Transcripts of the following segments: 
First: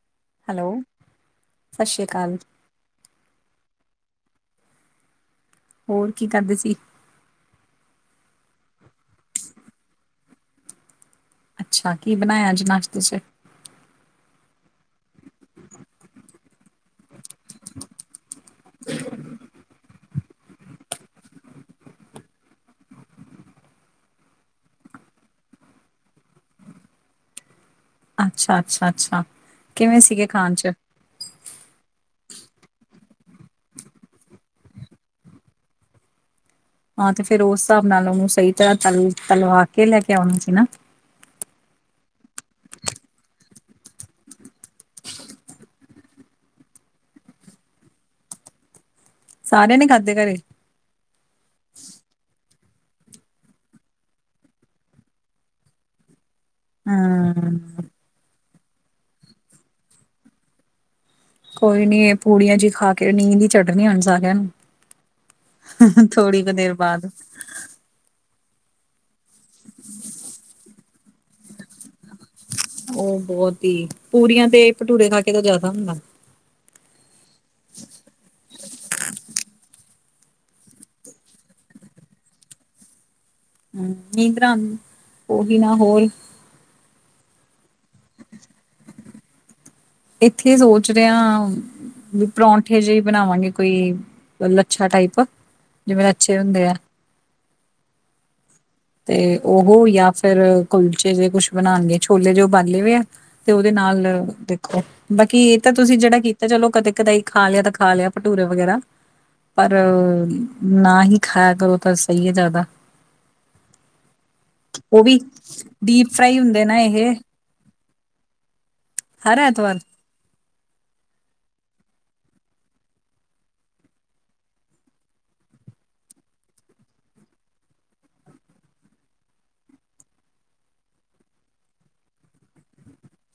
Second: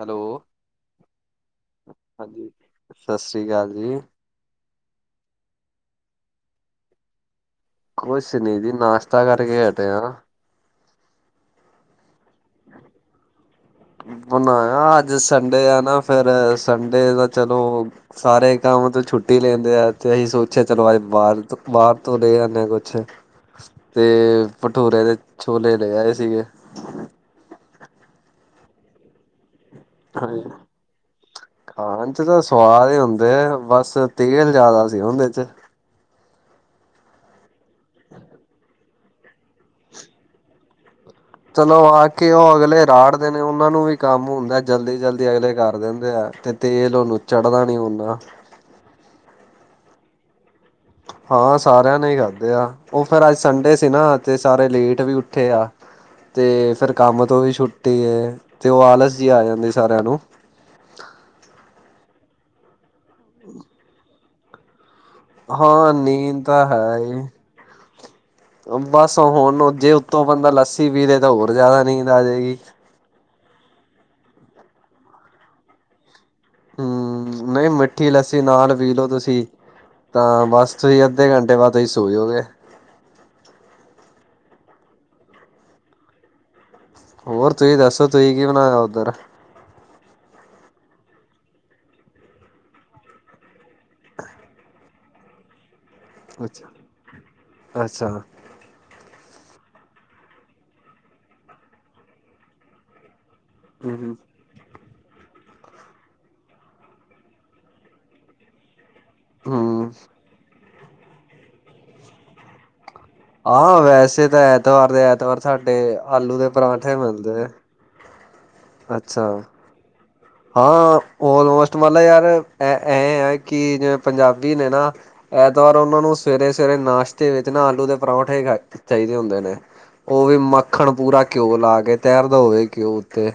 Hello hello, ਸਤਿ ਸ੍ਰੀ ਅਕਾਲ। ਹਾਂਜੀ ਸਤਿ ਸ੍ਰੀ ਅਕਾਲ ਜੀ। ਹੋਰ ਕੀ ਕਰਦੇ ਸੀ। ਕੁਛ ਨੀ ਜੀ ਨਾਸ਼ਤਾ ਕਰਕੇ ਹਟੇ ਆਂ। ਅੱਛਾ ਕੀ ਬਣਾਇਆ ਅੱਜ ਨਾਸ਼ਤੇ 'ਚ ਬਣਾਇਆ ਅੱਜ ਸੰਡੇ ਆ ਨਾ ਫਿਰ ਸੰਡੇ ਦਾ ਚਲੋ। ਸਾਰੇ ਕੰਮ ਤੋਂ ਛੁੱਟੀ ਲੈਂਦੇ ਆ ਤੇ ਅਸੀਂ ਸੋਚਿਆ ਚਲੋ ਅੱਜ ਬਾਰ ਤੋਂ ਬਾਰ ਤੋਂ ਲੈ ਆਣੇ ਕੁਛ ਤੇ ਭਠੂਰੇ ਦੇ ਛੋਲੇ ਲੈ ਆਏ ਸੀਗੇ। ਅੱਛਾ-ਅੱਛਾ-ਅੱਛਾ ਹਾਂਜੀ ਖਾਣ 'ਚ ਤਾਂ ਸਵਾਦ ਹੀ ਹੁੰਦੇ ਆ ਬਸ ਤੇਲ ਜਾਦਾ ਸੀ ਉਹਦੇ 'ਚ ਹਾਂ ਤੇ ਫਿਰ ਉਸ ਹਿਸਾਬ ਨਾਲ ਉਹਨੂੰ ਸਈ ਤਰ੍ਹਾਂ ਤਲ ਤਲਵਾ ਕੇ ਲੈ ਕੇ ਆਉਣ ਸੀ ਨਾ। ਚਲੋ ਆ ਕੇ ਓ ਅਗਲੇ ਰਾੜਦੇ ਨੇ ਉਹਨਾਂ ਨੂੰ ਵੀ ਕੰਮ ਹੁੰਦਾ ਜਲਦੀ-ਜਲਦੀ ਅਗਲੇ ਕਰ ਦਿੰਦੇ ਆ ਤੇ ਤੇਲ ਓ ਨੂਚੜ੍ਹਦਾ ਨੀ ਹੁੰਦਾ। ਸਾਰਿਆਂ ਨੇ ਖਾਧੇ ਘਰੇ ਹਾਂ ਸਾਰਿਆਂ ਨੇ ਈ ਖਾਧੇ ਆ ਓ ਫਿਰ ਅੱਜ ਸੰਡੇ ਸੀ ਨਾ ਤੇ ਸਾਰੇ ਲੇਟ ਵੀ ਉੱਠੇ ਆ। ਤੇ ਫਿਰ ਕੰਮ ਤੋਂ ਵੀ ਹੂੰ, ਛੁੱਟੀ ਏ ਓ ਆਲਸ ਜੀ ਆ ਜਾਂਦੇ ਸਾਰਿਆਂ ਨੂੰ ਕੋਈ ਨੀ ਏ ਪੂੜੀਆਂ ਜਿਹੀ ਖਾ ਕੇ ਨੀਂਦ ਈ ਚੜਣੀ ਹੁਣ ਸਾਰਿਆਂ ਨੂੰ ਹਾਂ ਥੋੜ੍ਹੀ ਨੀਂਦ ਕੁ ਤਾਂ ਦੇਰ ਹੈ ਬਾਅਦ। ਹੀ ਬਸ ਹੁਣ ਜੇ ਉੱਤੋਂ ਬੰਦਾ ਲੱਸੀ ਪੀ ਲੇ ਤਾਂ ਹੋਰ ਜਾਦਾ ਨੀਂਦ ਆਜੇਗੀ। ਓ ਬੋਤ ਈ ਪੂਰੀਆਂ ਤੇ ਭਟੂਰੇ ਖਾ ਕੇ ਤਾਂ ਜਾਦਾ ਹੁੰਦਾ। ਹੂੰ ਨਈ ਮਿੱਠੀ ਲੱਸੀ ਨਾਲ ਪੀ ਲੋੋ ਤੁਸੀਂ ਤਾਂ ਬਸ ਤੁਸੀਂ ਅੱਧੇ ਘੰਟੇ ਬਾਦ ਤੁਸੀਂ ਸੋ ਜਓਗੇ। ਹੂੰ ਨੀਂਦਰਾ ਉਹੀ ਨਾ ਹੋਰ ਹੋਰ ਤੁਸੀਂ ਦੱਸੋ ਤੁਸੀਂ ਕੀ ਬਣਾਇਆ ਉੱਧਰ ਇੱਥੇ ਸੋਚ ਰਿਆਂ। ਵੀ ਪਰੌਂਠੇ ਜਿਹੇ ਬਣਾਵਾਂਗੇ ਕੋਈ ਲੱਛਾ ਟਾਈਪ ਜਿਵੇਂ ਅੱਛੇ ਹੁੰਦੇ ਅੱਛਾ ਆ। ਅੱਛਾ ਤੇ ਓ ਜਾਂ ਫਿਰ ਕੁਲਚੇ ਜਿਹੇ ਕੁੱਛ ਬਣਾਣਗੇ ਛੋਲੇ ਜੋ ਉਬਾਲੇ ਆ। ਤੇ ਉਹਦੇ ਨਾਲ ਹੂੰ ਦੇ ਬਾਕੀ ਇਹ ਤਾਂ ਤੁਸੀਂ ਜੇੜਾ ਕੀਤਾ ਚਲੋ ਕਦੇ ਕਦੇਈ ਖਾ ਲਿਆ ਤਾਂ ਖਾ ਲਿਆ ਭਟੂਰੇ ਵਗੈਰਾ ਪਰ ਹੂੰ। ਨਾ ਹੀ ਖਾਇਆ ਕਰੋ ਤਾਂ ਸਈ ਹੈ ਜਾਦਾ ਆਹ ਵੈਸੇ ਤਾਂ ਐਤਵਾਰ ਦੇ ਐਤਵਾਰ ਸਾਡੇ ਡੀਪ ਫਰਾਈ ਆਲੂ ਦੇ ਹੁੰਦੇ ਨਾ ਪਰਾਂਠੇ ਇਹ ਮਿਲਦੇ। ਅੱਛਾ ਹਰ ਐਤਵਾਰ ਹਾਂ, ਆਲਮੋਸਟ ਮਤਲਬ ਯਾਰ ਇਹ, ਇਹ ਆ ਕਿ ਜਿਵੇਂ ਪੰਜਾਬੀ ਨੇ ਨਾ ਐਤਵਾਰ ਉਹਨਾਂ ਨੂੰ ਸਵੇਰੇ-ਸਵੇਰੇ ਨਾਸ਼ਤੇ ਵਿੱਚ ਨਾ ਆਲੂ ਦੇ ਪਰੌਂਠੇ ਖਾ ਚਾਹੀਦੇ ਹੁੰਦੇ ਨੇ। ਉਹ ਵੀ ਮੱਖਣ ਪੂਰਾ ਘਿਓ ਲਾ ਕੇ ਤੈਰਦਾ ਹੋਵੇ ਘਿਓ ਉੱਤੇ।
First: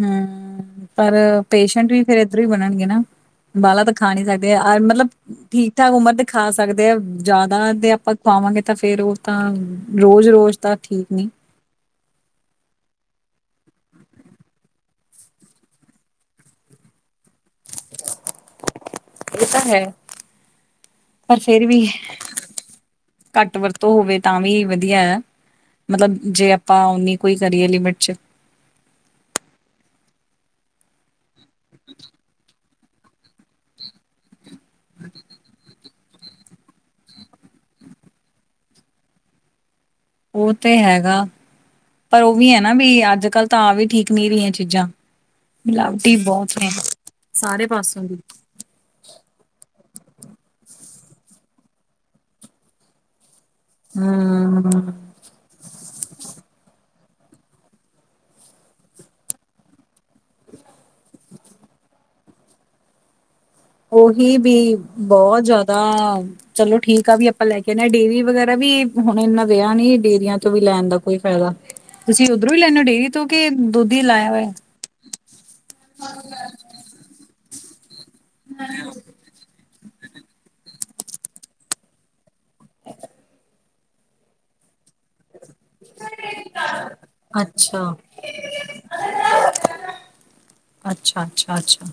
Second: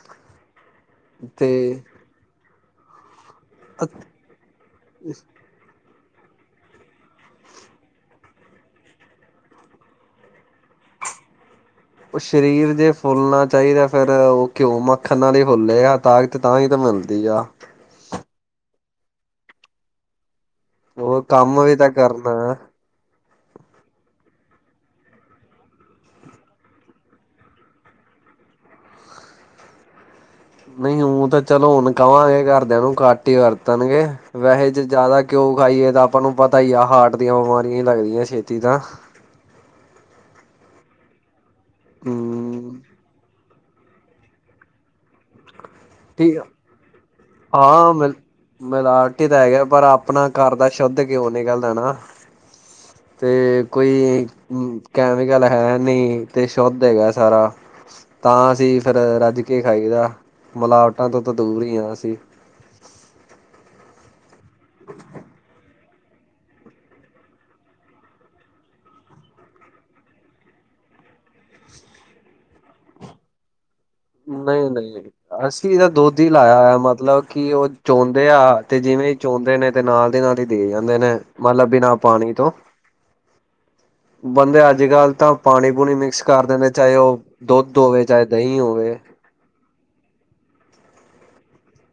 ਹੂੰ ਪਰ ਤੇ ਪੇਸ਼ੈਂਟ ਵੀ ਫੇਰ ਇੱਧਰੋਂ ਹੀ ਬਣਨਗੇ ਨਾ। ਬਾਲਾ ਅ ਤਾਂ ਖਾ ਨੀ ਸਕਦੇ ਆ ਮਤਲਬ ਠੀਕ-ਠਾਕ ਉਮਰ ਦੇ ਖਾ ਸਕਦੇ ਆ ਜ਼ਿਆਦਾ ਦੇ ਆਪਾਂ ਖਾਵਾਂਗੇ ਤਾਂ ਫੇਰ ਉਹ ਤਾਂ ਰੋਜ਼-ਰੋਜ਼ ਤਾਂ ਠੀਕ ਨਹੀਂ। ਉਹ ਸਰੀਰ ਜੇ ਫੁੱਲਣਾ ਚਾਹੀਦਾ ਫੇਰ ਉਹ ਘਿਓ, ਮੱਖਣ ਨਾਲ ਹੀ ਫੁੱਲੇਗਾ ਤਾ ਤੇ ਤਾਂ ਹੀ ਤਾਂ ਮਿਲਦੀ ਆ। ਇਹ ਤਾਂ ਹੈ। ਉਹ ਪਰ ਕੰਮ ਫੇਰ ਵੀ ਤਾਂ ਕਰਨਾ। ਘੱਟ ਵਰਤੋਂ ਹੋਵੇ ਤਾਂ ਵੀ ਵਧੀਆ ਹੈ। ਮਤਲਬ ਜੇ ਆਪਾਂ ਓਨੀ ਕੋਈ ਕਰੀਏ ਲਿਮਿਟ ਚ। ਨਹੀਂ ਉਹ ਤਾਂ ਚਲੋ ਹੁਣ ਕਵਾਂਗੇ ਘਰਦਿਆਂ ਨੂੰ ਘਟ ਹੀ ਵਰਤਣਗੇ। ਵੈਸੇ ਜੇ ਜ਼ਿਆਦਾ ਘਿਉ ਖਾਈਏ ਤਾਂ ਆਪਾਂ ਨੂੰ ਪਤਾ ਹੀ ਆ ਹਾਰਟ ਦੀਆਂ ਬਿਮਾਰੀਆਂ ਹੀ ਲੱਗਦੀਆਂ ਛੇਤੀ ਤਾਂ। ਉਹ ਤੇ ਹੈਗਾ, ਪਰ ਉਹ ਵੀ ਹੈਨਾ ਹੂੰ ਬੀ ਅੱਜ-ਕੱਲ ਤਾ ਵੀ ਠੀਕ ਨਹੀਂ ਰਹੀਆਂ ਚੀਜ਼ਾਂ, ਮਿਲਾਵਟੀ ਠੀਕ ਬਹੁਤ ਨੇ ਸਾਰੇ ਪਾਸੋਂ ਦੀ। ਮੈਲੋਰਟੀ ਤਾਂ ਹੈਗਾ ਪਰ ਆਪਣਾ ਘਰ ਦਾ ਸ਼ੁਧ ਘੋਹ ਨਿਕਲਦਾ ਹੈਨਾ। ਤੇ ਕੋਈ ਹੂੰ। ਕੈਮੀਕਲ ਹੈ ਨਹੀਂ ਤੇ ਸ਼ੁੱਧ ਹੈਗਾ ਸਾਰਾ। ਤਾਂ ਅਸੀਂ ਫੇਰ ਰੱਜ ਕੇ ਖਾਈ ਦਾ ਮਿਲਾਵਟਾਂ ਤੋਂ ਤਾਂ ਦੂਰ ਹੀ ਆ ਅਸੀ। ਉਹੀ ਵੀ ਬਹੁਤ ਜ਼ਿਆਦਾ ਚਲੋ ਠੀਕ ਆ, ਵੀ ਆਪਾਂ ਲੈ ਕੇ ਨੀ ਆਏ, ਡੇਅਰੀ ਵਗੈਰਾ ਵੀ ਹੁਣ ਇਨਾ ਰਿਹਾ ਨੀ ਡੇਅਰੀਆਂ ਤੋਂ ਵੀ ਲੈਣ ਦਾ ਕੋਈ ਫਾਇਦਾ। ਤੁਸੀਂ ਉਧਰੋਂ ਲੈਂਦੇ ਡੇਰੀ ਕਿਉਂਕਿ ਦੁੱਧ ਲੱ ਨਹੀਂ-ਨਹੀਂ, ਅਸੀਂ ਤਾਂ ਦੁੱਧ ਹੀ ਲਾਇਆ ਹੋਇਆ ਮਤਲਬ ਕਿ ਉਹ ਚੋਂਦੇ ਆ ਤੇ ਜਿਵੇਂ ਚੋਂਦੇ ਨੇ ਤੇ ਨਾਲ ਦੀ ਨਾਲ ਹੀ ਦੇ ਜਾਂਦੇ ਨੇ ਮਤਲਬ ਬਿਨਾਂ ਪਾਣੀ ਤੋਂ। ਅੱ [unintelligible] ਬੰਦੇ ਅੱਜ-ਕੱਲ੍ਹ ਤਾਂ ਪਾਣੀ-ਪੂਣੀ ਮਿਕਸ ਕਰ ਦਿੰਦੇ, ਚਾਹੇ ਉਹ ਦੁੱਧ ਅੱਛਾ ਹੋਵੇ, ਚਾਹੇ ਦਹੀਂ ਹੋਵੇ। ਅੱਛਾ-ਅੱਛਾ-ਅੱਛਾ।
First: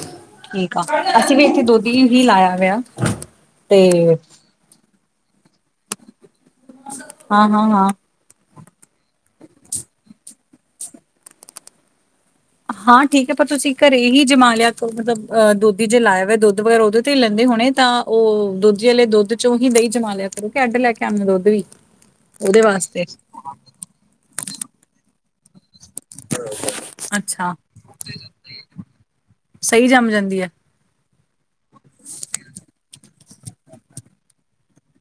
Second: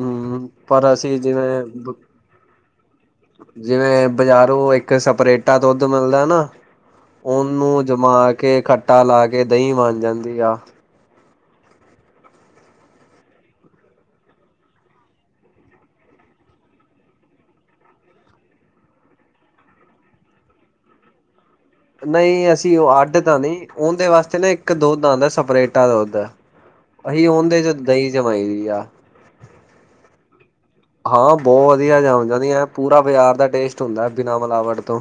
ਹਮ ਠੀਕ ਆ, ਪਰ ਅਸੀਂ ਵੀ ਇੱਥੇ ਜਿਵੇਂ ਦੁਧ ਹੀ ਲਾਇਆ ਹੋਆ ਤੇ ਉਹ ਇੱਕ ਸਪਰੇਟਾ ਦੁੱਧ ਮਿਲਦਾ ਨਾ ਹਾਂ ਹਾਂ ਉਹਨੂੰ ਹਾਂ ਜਮਾ ਕੇ ਖਟ ਖਟਾ ਲਾਕੇ ਦਹੀਂ ਬਣ ਜਾਂਦੀ ਆ। ਹਾਂ, ਠੀਕ ਹੈ ਪਰ ਤੁਸੀਂ ਘਰੇ ਹੀ ਜਮਾ ਲਿਆ ਮਤਲਬ ਅਹ ਦੁੱਧ ਜੇ ਲਾਇਆ ਹੋਵੇ ਦੁੱਧ ਵਗੈਰਾ ਉਹਦੇ ਤੇ ਹੀ ਲੈਂਦੇ ਹੋਣੇ ਤਾਂ ਉਹ ਦੁਜਿਆਂ ਦੁੱਧ ਵਾਲੇ ਦੁੱਧ ਚੋਂ ਹੀ ਦਹੀਂ ਜਮਾ ਲਿਆ ਕਰਿਰੋ ਕਿ ਅੱਡ ਲੈ ਕੇ ਆਉਂਦੇ ਹੋ ਦੁੱਧ ਵੀ ਨਹੀਂ, ਉਹਦੇ ਅਸੀਂ ਉਹ ਵਾਸਤੇ ਅੱਡ ਤਾਂ ਨਹੀਂ ਉਹਦੇ ਵਾਸਤੇ ਨਾ ਇੱਕ ਦੁਧ ਆਦਾ ਸਪਰੇ ਚਲ ਉਧਰ ਅਸੀਂ ਅੱਛਾ ਉਹਦੇ ਚ ਦਹੀਂ ਜਮਾਈ ਵੀਆ। ਸਹੀ ਜੰਮ ਜਾਂਦੀ ਹੈ। ਹਾਂ, ਬਹੁਤ ਵਧੀਆ ਜਮ ਜਾਂਦੀਆਂ ਪੂਰਾ ਬਾਜ਼ਾਰ ਦਾ ਟੇਸਟ ਹੁੰਦਾ ਬਿਨਾਂ ਮਿਲਾਵਟ ਤੋਂ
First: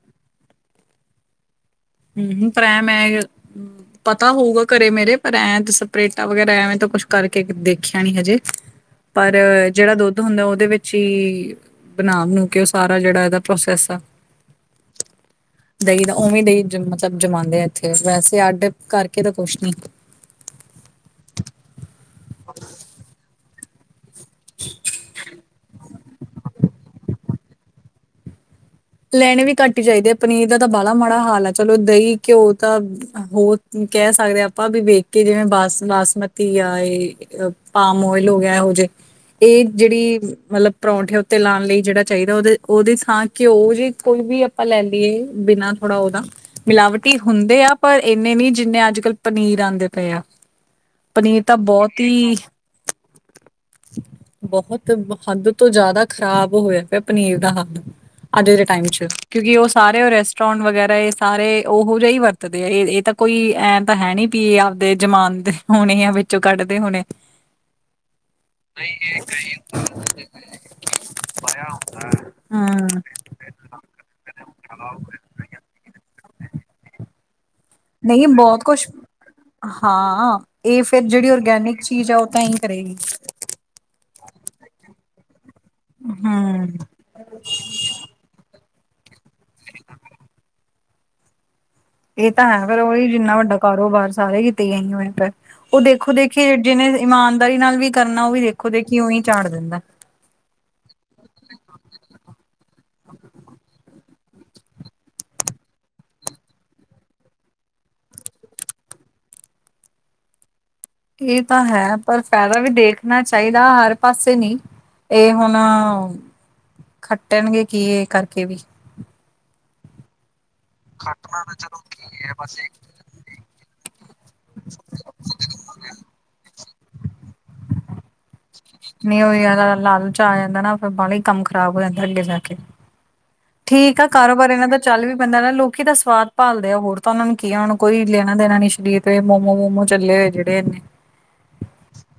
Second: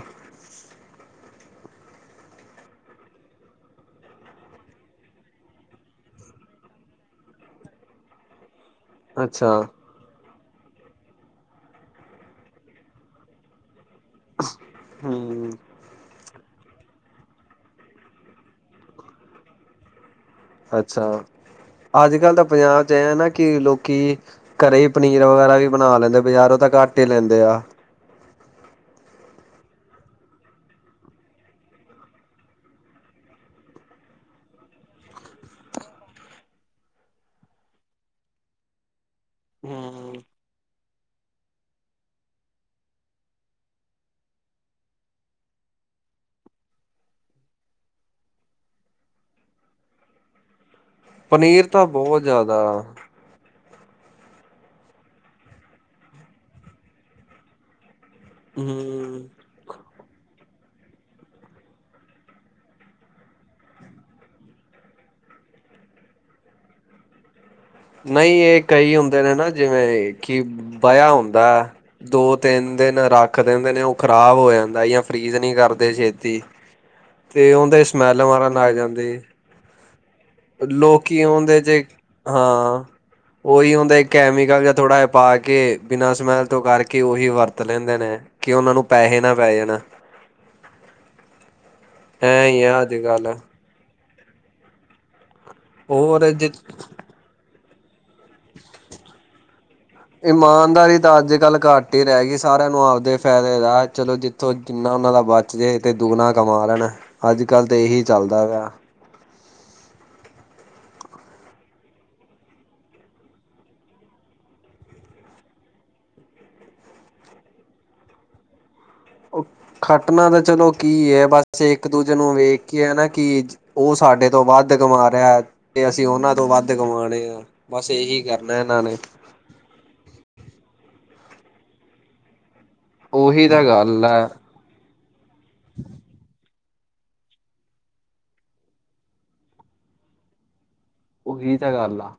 ਹੂੰ-ਹੂੰ, ਪ੍ਰੈਮਹੈ। ਪਤਾ ਹੋਊਗਾ ਘਰੇ ਮੇਰੇ ਪਰ ਐਂ ਸਪਰੇਟਾ ਵਗੈਰਾ ਐਵੇਂ ਤਾਂ ਕੁਛ ਕਰਕੇ ਦੇਖਿਆ ਨੀ ਹਜੇ। ਪਰ ਅੱਛਾ ਜਿਹੜਾ ਦੁੱਧ ਹੁੰਦਾ ਉਹਦੇ ਵਿੱਚ ਹੀ ਬਣਾ-ਬਨੂੰ ਕੇ ਉਹ ਸਾਰਾ ਜਿਹੜਾ ਇਹਦਾ ਪ੍ਰੋਸੈਸ ਆ। ਹੂੰ। ਦਹੀਂ ਦਾ ਉਵੇਂ ਦਹੀਂ ਮਤਲਬ ਜਮਾਦੇ ਆ ਇੱਥੇ ਵੈਸੇ ਅੱਡ ਕਰਕੇ ਤਾਂ ਕੁਛ ਨੀ। ਅੱਛਾ, ਅੱਜਕੱਲ੍ਹ ਤਾਂ ਪੰਜਾਬ 'ਚ ਐ ਆ ਨਾ ਕਿ ਲੋਕੀ ਘਰੇ ਪਨੀਰ ਵਗੈਰਾ ਵੀ ਬਣਾ ਲੈਂਦੇ ਬਜ਼ਾਰੋਂ ਤਾਂ ਘੱਟ ਹੀ ਲੈਂਦੇ ਆ। ਲੈਣੇ ਵੀ ਘੱਟ ਹੀ ਚਾਹੀਦੇ ਪਨੀਰ ਦਾ ਤਾਂ ਬਾਲਾ ਮਾੜਾ ਹਾਲ ਆ ਚਲੋ ਦਹੀਂ ਘਿਓ ਤਾਂ ਹੋਰ ਕਹਿ ਸਕਦੇ ਆ ਆਪਾਂ ਵੀ ਵੇਖ ਕੇ ਜਿਵੇਂ ਬਾਸ ਬਾਸਮਤੀ ਆ ਇਹ ਅ ਪਾਮ ਓਇਲ ਹੋ ਗਿਆ ਇਹੋ ਜੇ। ਇਹ ਹੂੰ ਜਿਹੜੀ ਮਤਲਬ ਪਰੌਂਠੇ ਉੱਤੇ ਲਾਉਣ ਲਈ ਜਿਹੜਾ ਚਾਹੀਦਾ ਉਹਦੇ ਉਹਦੇ ਥਾਂ ਘਿਓ ਜੇ ਕੋਈ ਵੀ ਆਪਾਂ ਲੈ ਲਈਏ ਬਿਨਾ ਥੋੜਾ ਉਹਦਾ ਮਿਲਾਵਟੀ ਹੁੰਦੇ ਆ ਪਰ ਇੰਨੇ ਨਹੀਂ ਜਿੰਨੇ ਅੱਜਕੱਲ੍ਹ ਪਨੀਰ ਆਂਦੇ ਪਏ ਆ। ਪਨੀਰ ਤਾਂ ਬੌਤ ਈ ਬਹੁਤ ਹੱਦ ਤੋਂ ਜ਼ਿਆਦਾ ਖ਼ਰਾਬ ਹੋਇਆ ਪਿਆ ਪਨੀਰ ਦਾ ਹਾਲ। ਅੱਜ ਦੇ ਟਾਈਮ ਚ ਹੂੰ ਕਿਉਂਕਿ ਉਹ ਸਾਰੇ ਉਹ ਰੈਸਟੋਰਾਂਟ ਵਗੈਰਾ ਇਹ ਸਾਰੇ ਉਹੋ ਜਾ ਈ ਵਰਤਦੇ ਆ ਇਹ ਇਹ ਤਾਂ ਕੋਈ ਐ ਤਾਂ ਹੈ ਨੀ ਵੀ ਉਹ ਆਵਦੇ ਜਮਾਦੇ ਹੋਣੇ ਆ ਵਿੱਚੋਂ ਕੱਢਦੇ ਹੋਣੇ। ਨਹੀਂ ਇਹ ਕਈ ਹੁੰਦੇ ਨੇ ਨਾ ਜਿਵੇਂ ਕਿ ਬਯਿਆ ਹੁੰਦਾ। ਦੋ-ਤਿੰਨ ਹਮ ਦਿਨ ਰਾ- ਰੱਖ ਦਿੰਦੇ ਨੇ ਉਹ ਖ਼ਰਾਬ ਹੋ ਜਾਂਦਾ ਜਾਂ ਫਰੀਜ਼ ਨੀ ਕਰਦੇ ਛੇਤੀ ਤੇ ਉਹਦੇ- ਸਮੈਲ ਨਹੀਂ ਮਾਰਨ ਬਹੁਤ ਲੱਗ ਕੁਛ ਜਾਂਦੀ, ਹਾਂ ਇਹ ਫਿਰ ਲੋਕ ਜਿਹੜੀ ਹੁੰਦੇ ਔਰਗੈਨਿਕ ਜੇ ਚੀਜ਼ ਆ ਉਹ ਤਾਂ ਹੀ ਹਾਂ, ਕਰੇਗੀ ਉਹੀ ਹੁੰਦਾ ਕੈਮੀਕਲ ਜਾਂ ਥੋੜ੍ਹਾ ਜਾ ਪਾ ਕੇ ਬਿਨਾਂ ਸਮੈਲ ਤੋਂ ਹਮ ਕਰਕੇ ਉਹੀ ਵਰਤ ਲੈਂਦੇ ਨੇ, ਕਿ ਉਹਨਾਂ ਨੂੰ ਪੈਹੇ ਨਾ ਪੈ ਜਾਣ। ਇਹ ਤਾਂ ਐ ਹੀ ਹੈ ਫਿਰ ਆ ਅੱਜ ਉਹੀ ਕੱਲ ਜਿੰਨਾ ਵੱਡਾ ਕਾਰੋਬਾਰ ਸਾਰੇ ਕੀਤੇ ਗਏ ਨਹੀਂ ਹੋਇਆ ਪਿਆ, ਉਹ ਹੋਰ ਜ ਦੇਖੋ-ਦੇਖੀ ਜਿਹਨੇ ਇਮਾਨਦਾਰੀ ਨਾਲ ਵੀ ਕਰਨਾ ਉਹ ਵੀ ਦੇਖੋ-ਦੇਖੀ ਉਂ ਈ ਝਾੜ ਦਿੰਦਾ। ਇਮਾਨਦਾਰੀ ਤਾਂ ਅੱਜਕੱਲ ਘੱਟ ਹੀ ਰਹਿ ਗਈ ਸਾਰਿਆਂ ਨੂੰ ਆਪਦੇ ਫਾਇਦੇ ਦਾ ਚਲੋ ਜ ਇਥੋਂ ਜਿੰਨਾ ਉਹਨਾਂ ਦਾ ਬਚ ਜੇ ਤੇ ਦੁਗਣਾ ਕਮਾ ਲੈਣ ਅੱਜਕੱਲ੍ਹ ਤਾਂ ਇਹੀ ਚੱਲਦਾ ਪਿਆ। ਇਹ ਤਾਂ ਹੈ ਪਰ ਫਾਇਦਾ ਵੀ ਦੇਖਣਾ ਚਾਹੀਦਾ ਹਰ ਪਾਸੇ ਨੀ। ਇਹ ਹੁਣ, ਖੱਟਣਗੇ ਕੀ ਇਹ ਕਰਕੇ ਵੀ। ਉਹ ਖੱਟਨਾ ਤਾਂ ਚਲੋ ਕੀ ਹੈ ਬਸ ਇੱਕ-ਦੂਜੇ ਨੂੰ ਵੇਖ ਕੇ ਐ ਨਾ ਕਿ ਉਹ ਸਾਡੇ ਤੋਂ ਵੱਧ ਕਮਾ ਰਿਹਾ ਤੇ ਅਸੀਂ ਉਹਨਾਂ ਤੋਂ ਵੱਧ ਕਮਾਣੇ ਆ ਬਸ ਇਹੀ ਜਰਨਾ ਨਾ। ਨਹੀਂ ਉਹ ਜਿਆਦਾ ਲਾਲਚ ਆ ਜਾਂਦਾ ਨਾ ਫਿਰ ਬਾਲਾ ਈ ਕੰਮ ਖ਼ਰਾਬ ਹੋ ਜਾਂਦਾ ਅੱਗੇ ਜਾ ਕੇ। ਉਹੀ ਤਾਂ ਠੀਕ ਗੱਲ ਆ, ਹੈ ਕਾਰੋਬਾਰ ਇਹਨਾਂ ਦਾ ਚੱਲ ਵੀ ਪੈਂਦਾ ਨਾ ਲੋਕੀ ਦਾ ਸਵਾਦ ਭਾਲਦੇ ਆ ਹੋਰ ਤਾਂ ਉਹਨਾਂ ਨੂੰ ਕੀ ਆ ਹੁਣ ਕੋਈ ਲੈਣਾ ਦੇਣਾ ਨੀ ਸਰੀਰ ਤੇ ਮੋਮੋ ਮੋਮੂ ਚੱਲੇ ਹੋਏ ਜਿਹੜੇ ਇਹਨੇ। ਉਹੀ ਤਾਂ ਗੱਲ ਆ।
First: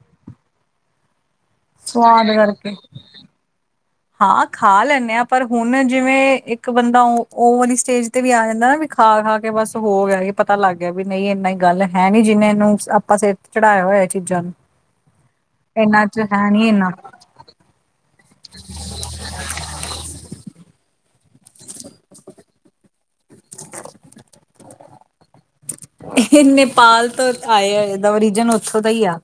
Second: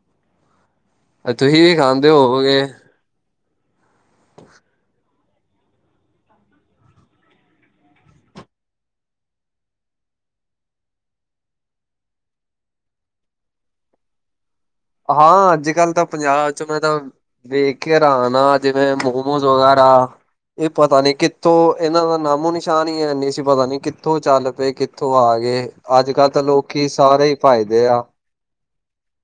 ਤੁਸੀਂ ਵੀ ਖਾਂਦੇ ਸਵਾਦ ਹੋਵੇਗੇ। ਕਰਕੇ ਹਾਂ ਖਾ ਲੈਂਨੇ ਆ। ਪਰ ਹੁਣ ਜਿਵੇਂ ਇੱਕ ਬੰਦਾ ਉਹ ਉਹ ਵਾਲੀ ਸਟੇਜ ਤੇ ਵੀ ਆ ਜਾਂਦਾ ਨਾ ਵੀ ਖਾ-ਖਾ ਕੇ ਬਸ ਹੋ ਗਿਆ ਕਿ ਪਤਾ ਲੱਗ ਗਿਆ ਵੀ ਨਹੀਂ ਇੰਨਾ ਹੀ ਗੱਲ ਹੈ ਨੀ ਜਿਹਨੇ ਇਹਨੂੰ ਆਪਾਂ ਸਿਰ ਤੇ ਚੜ੍ਹਾਇਆ ਹੋਇਆ ਇਹ ਚੀਜ਼ਾਂ ਨੂੰ। ਹਾਂ ਅੱਜਕੱਲ੍ਹ ਇਹਨਾਂ ਤਾਂ ਹੈ ਪੰਜਾਬ 'ਚ ਨੀ ਮੈਂ ਇੰਨਾ ਤਾਂ ਵੇਖ ਕੇ ਹਰਾਨ ਆ ਜਿਵੇਂ ਮੋਮੋਸ ਵਗੈਰਾ, ਇਹ ਪਤਾ ਨੀ ਕਿ ਕਿੱਥੋ ਇਹਨਾਂ ਦਾ ਨਾਮੋ ਨਿਸ਼ਾਨ ਈ ਹੈਨੀ ਸੀ, ਪਤਾ ਨੀ ਕਿੱਥੋਂ ਚੱਲ ਪਏ ਕਿੱਥੋਂ ਆ ਗੇ। ਇਹ ਨੇਪਾਲ ਤੋਂ ਆਏ ਆ ਇਹਦਾ ਉਰੀਜਨ ਉੱਥੋਂ ਦਾ ਹੀ ਆ।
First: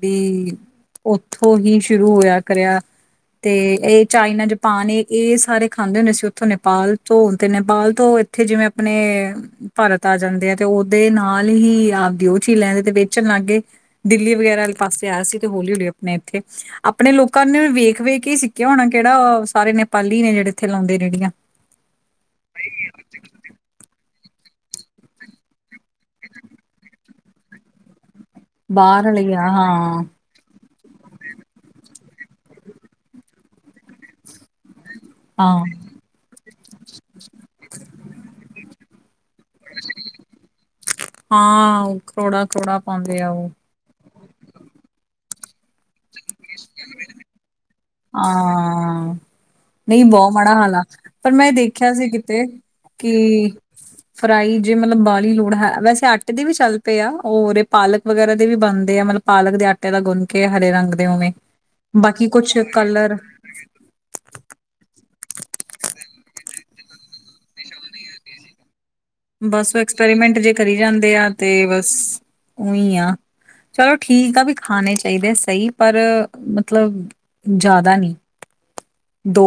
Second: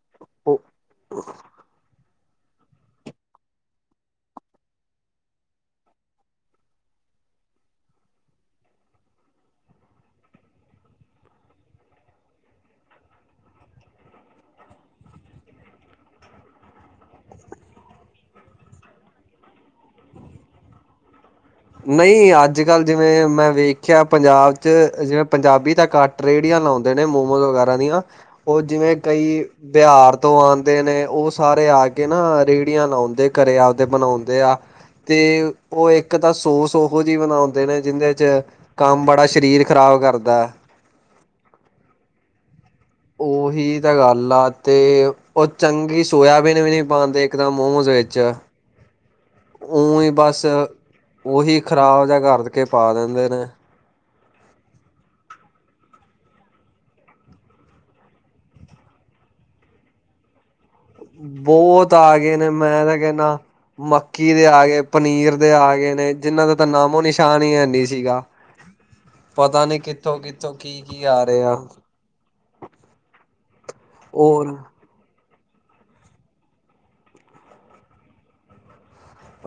ਵੀ, ਉਹ ਉੱਥੋਂ ਹੀ ਸ਼ੁਰੂ ਹੋਇਆ ਕਰਿਆ। ਤੇ ਇਹ ਚਾਈਨਾ ਜਪਾਨ ਇਹ ਇਹ ਸਾਰੇ ਖਾਂਦੇ ਹੁੰਦੇ ਸੀ ਉੱਥੋਂ ਨੇਪਾਲ ਤੋਂ ਤੇ ਨੇਪਾਲ ਤੋਂ ਇੱਥੇ ਜਿਵੇਂ ਆਪਣੇ ਭਾਰਤ ਆ ਜਾਂਦੇ ਆ ਤੇ ਉਹਦੇ ਨਾਲ ਹੀ ਆਪਦੀ ਉਹ ਚੀ ਲੈਂ ਆਦੇ ਤੇ ਵੇਚਣ ਲੱਗ ਗੇ। ਦਿੱਲੀ ਵਗੈਰਾ ਵਾਲੇ ਪਾਸੇ ਆਇਆ ਸੀ ਤੇ ਹੌਲੀ-ਹੌਲੀ ਆਪਣੇ ਇੱਥੇ ਆਪਣੇ ਲੋਕਾਂ ਨੂੰ ਵੇਖ-ਵੇਖ ਹੀ ਸਿ ਖੀਆ ਹੋਣਾ ਕੇੜਾ ਓ ਸਾਰੇ ਨੇਪਾਲੀ ਨੇ ਜੇੜੇ ਇੱਥੇ ਲਾਉਂਦੇ ਰੇਹੜੀਆਂ ਨਈ ਅੱਜ ਕੱਲ੍ਹ ਜਿਵੇਂ ਮੈਂ ਵੇਖਿਆ ਪੰਜਾਬ 'ਚ ਜਿਵੇਂ ਪੰਜਾਬੀ ਤਾਂ ਘੱਟ ਰੇੜੀਆਂ ਲਾਉਂਦੇ ਨੇ ਮੋਮੋਜ਼ ਵਗੈਰਾ ਦੀਆਂ ਓ ਜਿਵੇਂ ਬਾਹਰ ਵਾਲੇ ਕਈ ਆ ਹਾਂ ਬਿਹਾਰ ਤੋਂ ਆਉਂਦੇ ਨੇ ਓ ਸਾਰੇ ਆ ਕੇ ਨਾ ਰੇਹੜੀਆਂ ਲਾਉਂਦੇ ਘਰੇ ਆਪਦੇ ਬਣਾਉਂਦੇ ਆ। ਤੇ ਹਾਂ ਓ ਇੱਕ ਤਾਂ ਸੋਸ ਉਹੋ ਜੀ ਬਣਾਉਂਦੇ ਨੇ ਜਿੰਦੇ 'ਚ ਕੰਮ ਬੜਾ ਸਰੀਰ ਖਰਾਬ ਕਰਦਾ। ਹਾਂ ਕੋੜਾ-ਕੋੜਾ ਉਹੀ ਤਾਂ ਗੱਲ ਆ ਤੇ ਓ ਚੰਗੀ ਸ ਸੋਇਆਬੀਨ ਵੀ ਨਈ ਪਾਂਦੇ ਇੱਕ ਤਾ ਮੋਮੋਸ ਵਿੱਚ ਹਾਂ ਉ ਨਈ ਹੀ ਬੋਹ ਬਸ ਮਾੜਾ ਹਾਲ ਆ ਪਰ ਮੈਂ ਉਹੀ ਦੇਖਿਆ ਖ਼ਰਾਬ ਸੀ ਜਿਹਾ ਕਿਤੇ ਕਰਕੇ ਪਾ ਦਿੰਦੇ ਨੇ ਕਿ ਫਰਾਈ ਜੇ ਮਤਲਬ ਬਾਲੀ ਲੋੜ ਹੈ ਵੈਸੇ ਆਟੇ ਦੀ ਵੀ ਚੱਲ ਪਏ ਆ ਔਰ ਇਹ ਪਾਲਕ ਵਗੈਰਾ ਦੇ ਵੀ ਬਣਦੇ ਆ ਮਤਲਬ ਪਾਲਕ ਦੇ ਆਟੇ ਦਾ ਗੁੰਨ ਕੇ ਹਰੇ ਰੰਗ ਦੇ ਉਵੇਂ ਬੋਤ ਆ ਬਾਕੀ ਗਏ ਨੇ ਕੁਛ ਮੈਂ ਤਾ ਕਲਰ ਕੈਨਾ ਮੱਕੀ ਦੇ ਆ ਗੇ ਪਨੀਰ ਦੇ ਆ ਗਏ ਨੇ ਜਿਨਾਂ ਦਾ ਤਾਂ ਨਾਮੋ ਨਿਸ਼ਾਨ ਹੀ ਹੈ ਨੀ ਸੀਗਾ। ਇਜੀ ਪਤਾ ਬਸ ਨੀ ਕਿੱਥੋਂ ਐਕਸਪੈਰੀਮੈਂਟ ਜੇ ਕਿੱਥੋਂ ਕਰੀ ਕੀ ਕੀ ਜਾਂਦੇ ਆ ਤੇ ਰਿਹਾ ਬਸ ਉਈ ਆਂ। ਚਲੋਂ ਠੀਕ ਆ ਵੀ ਹੋਰ ਖਾਣੇ ਚਾਹੀਦੇ ਆ ਸਈ ਪਰ ਮਤਲਬ ਜਾਦਾ ਨੀ।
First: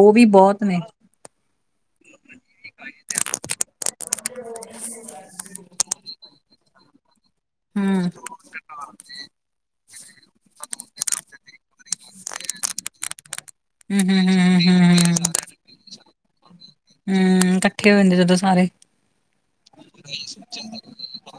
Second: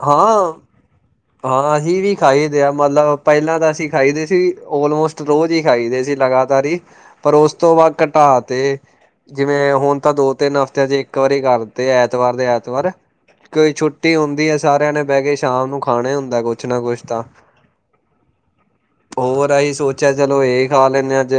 ਹਾਂ-ਹਾਂ ਅਹੀ ਵੀ ਖਾਈਦੇ ਏ ਆ ਮਤਲਬ ਪੈਲਾਂ ਤਾਂ ਅਸੀਂ ਖਾਈਦੇ ਸੀ ਉਲਮੋਸਟ ਰੋਜ਼ ਹੀ ਖਾਈ ਦੇ ਸੀ ਲਗਾਤਾਰ ਈ ਪਰ ਉਸ ਤੋਂ ਬਾਦ ਹਮ ਘਟਾ ਤੇ ਜਿਵੇਂ ਹੁਣ ਤਾਂ ਦੋ ਤਿੰਨ ਹਫ਼ਤਿਆਂ 'ਚ ਇੱਕ ਵਾਰੀ ਕਰਤੇ ਐਤਵਾਰ ਦੇ ਐਤਵਾਰ ਕੋਈ ਹਮ ਛੁੱਟੀ ਹਮ ਹੁੰਦੀ ਐ ਹਮ ਸਾਰਿਆਂ ਹਮ ਨੇ ਬਹਿ ਹਮ ਕੇ ਸ਼ਾਮ ਨੂੰ ਖਾਣਾ ਹੀ ਹੁੰਦਾ ਕੁਛ ਨਾ ਕੁਛ ਤਾਂ ਹੂੰ ਕੱਠੇ ਹੋ ਜਾਂਦੇ ਜਦੋਂ ਸਾਰੇ ਹੋਰ ਅਹੀਂ ਸੋਚਿਆ ਚਲੋਂ ਇਹ ਖਾ ਲੈਂਨੇ ਆ ਅੱਜ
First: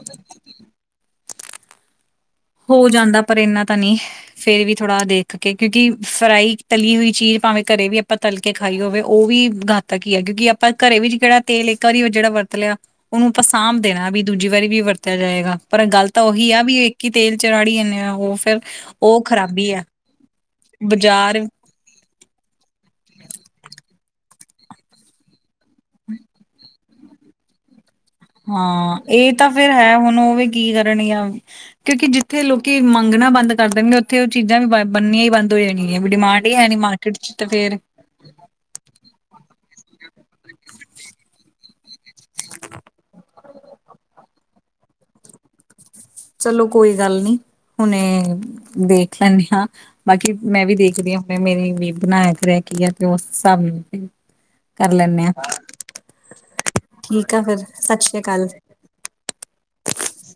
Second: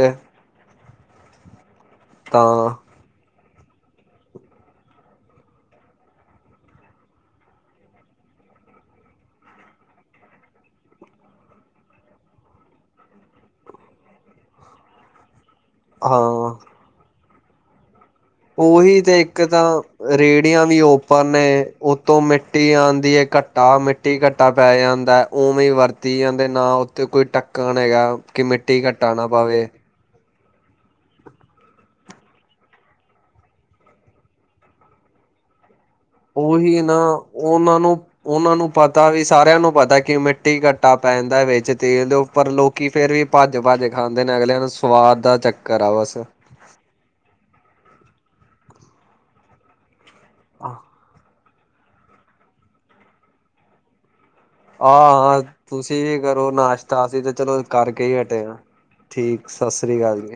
ਤਾਂ ਹੋ ਜਾਂਦਾ ਪਰ ਇੰਨਾ ਤਾਂ ਨੀ। ਫੇਰ ਵੀ ਥੋੜਾ ਦੇਖ ਕੇ ਕਿਉਂਕਿ ਫਰਾਈ ਤਲੀ ਹੋਈ ਚੀਜ਼ ਭਾਵੇਂ ਘਰੇ ਵੀ ਆਪਾਂ ਤ ਕੇ ਖਾਈ ਹੋਵੇ ਓ ਵੀ ਘਾਤਕ ਈ ਐ, ਕਿਉਂਕਿ ਆਪਾਂ ਘਰੇ ਵਿੱਚ ਕੇੜਾ ਤੇਲ ਇੱਕ ਆਰੀ ਜੇੜਾ ਵਰਤ ਲਿਆ। ਉਹਨੂੰ ਆਪਾਂ ਸਾਂਭ ਦੇਣਾ ਵੀ ਦੂਜੀ ਵਾਰੀ ਵੀ ਵਰਤਿਆ ਜਾਏਗਾ। ਪਰ ਗੱਲ ਤਾਂ ਉਹੀ ਹਾਂ ਆ ਵੀ ਇਕ ਈ ਤੇਲ 'ਚ ਰਾੜੀ ਜਾਂਨੇ ਆ ਓ ਉਹੀ ਤੇ ਇੱਕ ਤਾਂ ਰੇਹੜੀਆਂ ਵੀ ਓਪਨ ਬਾਜ਼ਾਰ ਨੇ। ਉਤੋਂ ਮਿੱਟੀ ਆਂਦੀ ਏ ਘਟਾ ਮਿੱਟੀ ਘਟਾ ਪੈ ਜਾਂਦਾ ਐ। ਉਵੇਂ ਵਰਤੀ ਜਾਂਦੇ ਨਾ ਉੱਥੇ ਕੋਈ ਢੱਕਣ ਹੈਗਾ। ਕਿ ਮਿੱਟੀ ਹਾਂ ਘੱਟਾ ਨਾ ਇਹ ਤਾ ਪਾਵੇ ਫਿਰ ਹੈ ਹੁਣ ਓ ਵੀ ਕੀ ਕਰਨੀਆ ਕਿਉਂਕਿ ਜਿੱਥੇ ਲੋਕੀ ਮੰਗਣਾ ਬੰਦ ਕਰ ਦੇਂਗੇ ਉੱਥੇ ਓ ਚੀਜ਼ਾਂ ਵੀ ਬ ਬਨਨੀਆਂ ਈ ਬੰਦ ਹੋ ਜਾਣੀ ਹੈ ਵੀ ਡਿਮਾਂਡ ਹੀ ਹੈ ਨੀ ਉਹੀ ਨਾ ਮਾਰਕੀਟ 'ਚ ਤਾਂ ਫੇਰ ਉਹਨਾਂ ਨੂੰ ਉਹਨਾਂ ਨੂੰ ਪਤਾ ਵੀ ਸਾਰਿਆਂ ਨੂੰ ਪਤਾ ਕਿ ਮਿੱਟੀ ਘੱਟਾ ਪੈਂਦਾ ਵਿੱਚ ਤੇਲ ਦੇ ਉੱਪਰ ਲੋਕ ਕਿ ਫਿਰ ਵੀ ਭੱਜ ਭੱਜ ਖਾਂਦੇ ਨੇ ਅਗਲਿਆਂ ਨੂੰ ਸਵਾਦ ਦਾ ਚੱਕਰ ਆ ਬਸ ਚਲੋ ਕੋਈ ਗੱਲ ਨੀ ਹੁਣੇ ਦੇਖ ਲੈਂਣੇ ਆਂ ਬਾਕੀ ਮੈਂ ਵੀ ਦੇਖਦੀ ਹਾਂ। ਮੇਰੀ ਵੀ ਬਣਾਇਆ ਤੇ ਰਹਿ ਕੇ ਆ ਤੇ ਉਸ ਹਿਸਾਬ ਨਾਲ ਕਰ ਲੈਂਦੇ ਹਾਂ ਆਹ ਤੁਸੀਂ ਵੀ ਕਰੋ ਨਾਸ਼ਤਾ ਅਸੀ ਤਾ ਠੀਕ ਆ ਫਿਰ ਚਲੋ ਸਤਿ ਕਰਕੇ ਈ ਸ੍ਰੀ ਹਟੇ ਅਕਾਲ ਹਾਂ। ਠੀਕ ਸਤਿ ਸ਼੍ਰੀ ਅਕਾਲ ਜੀ।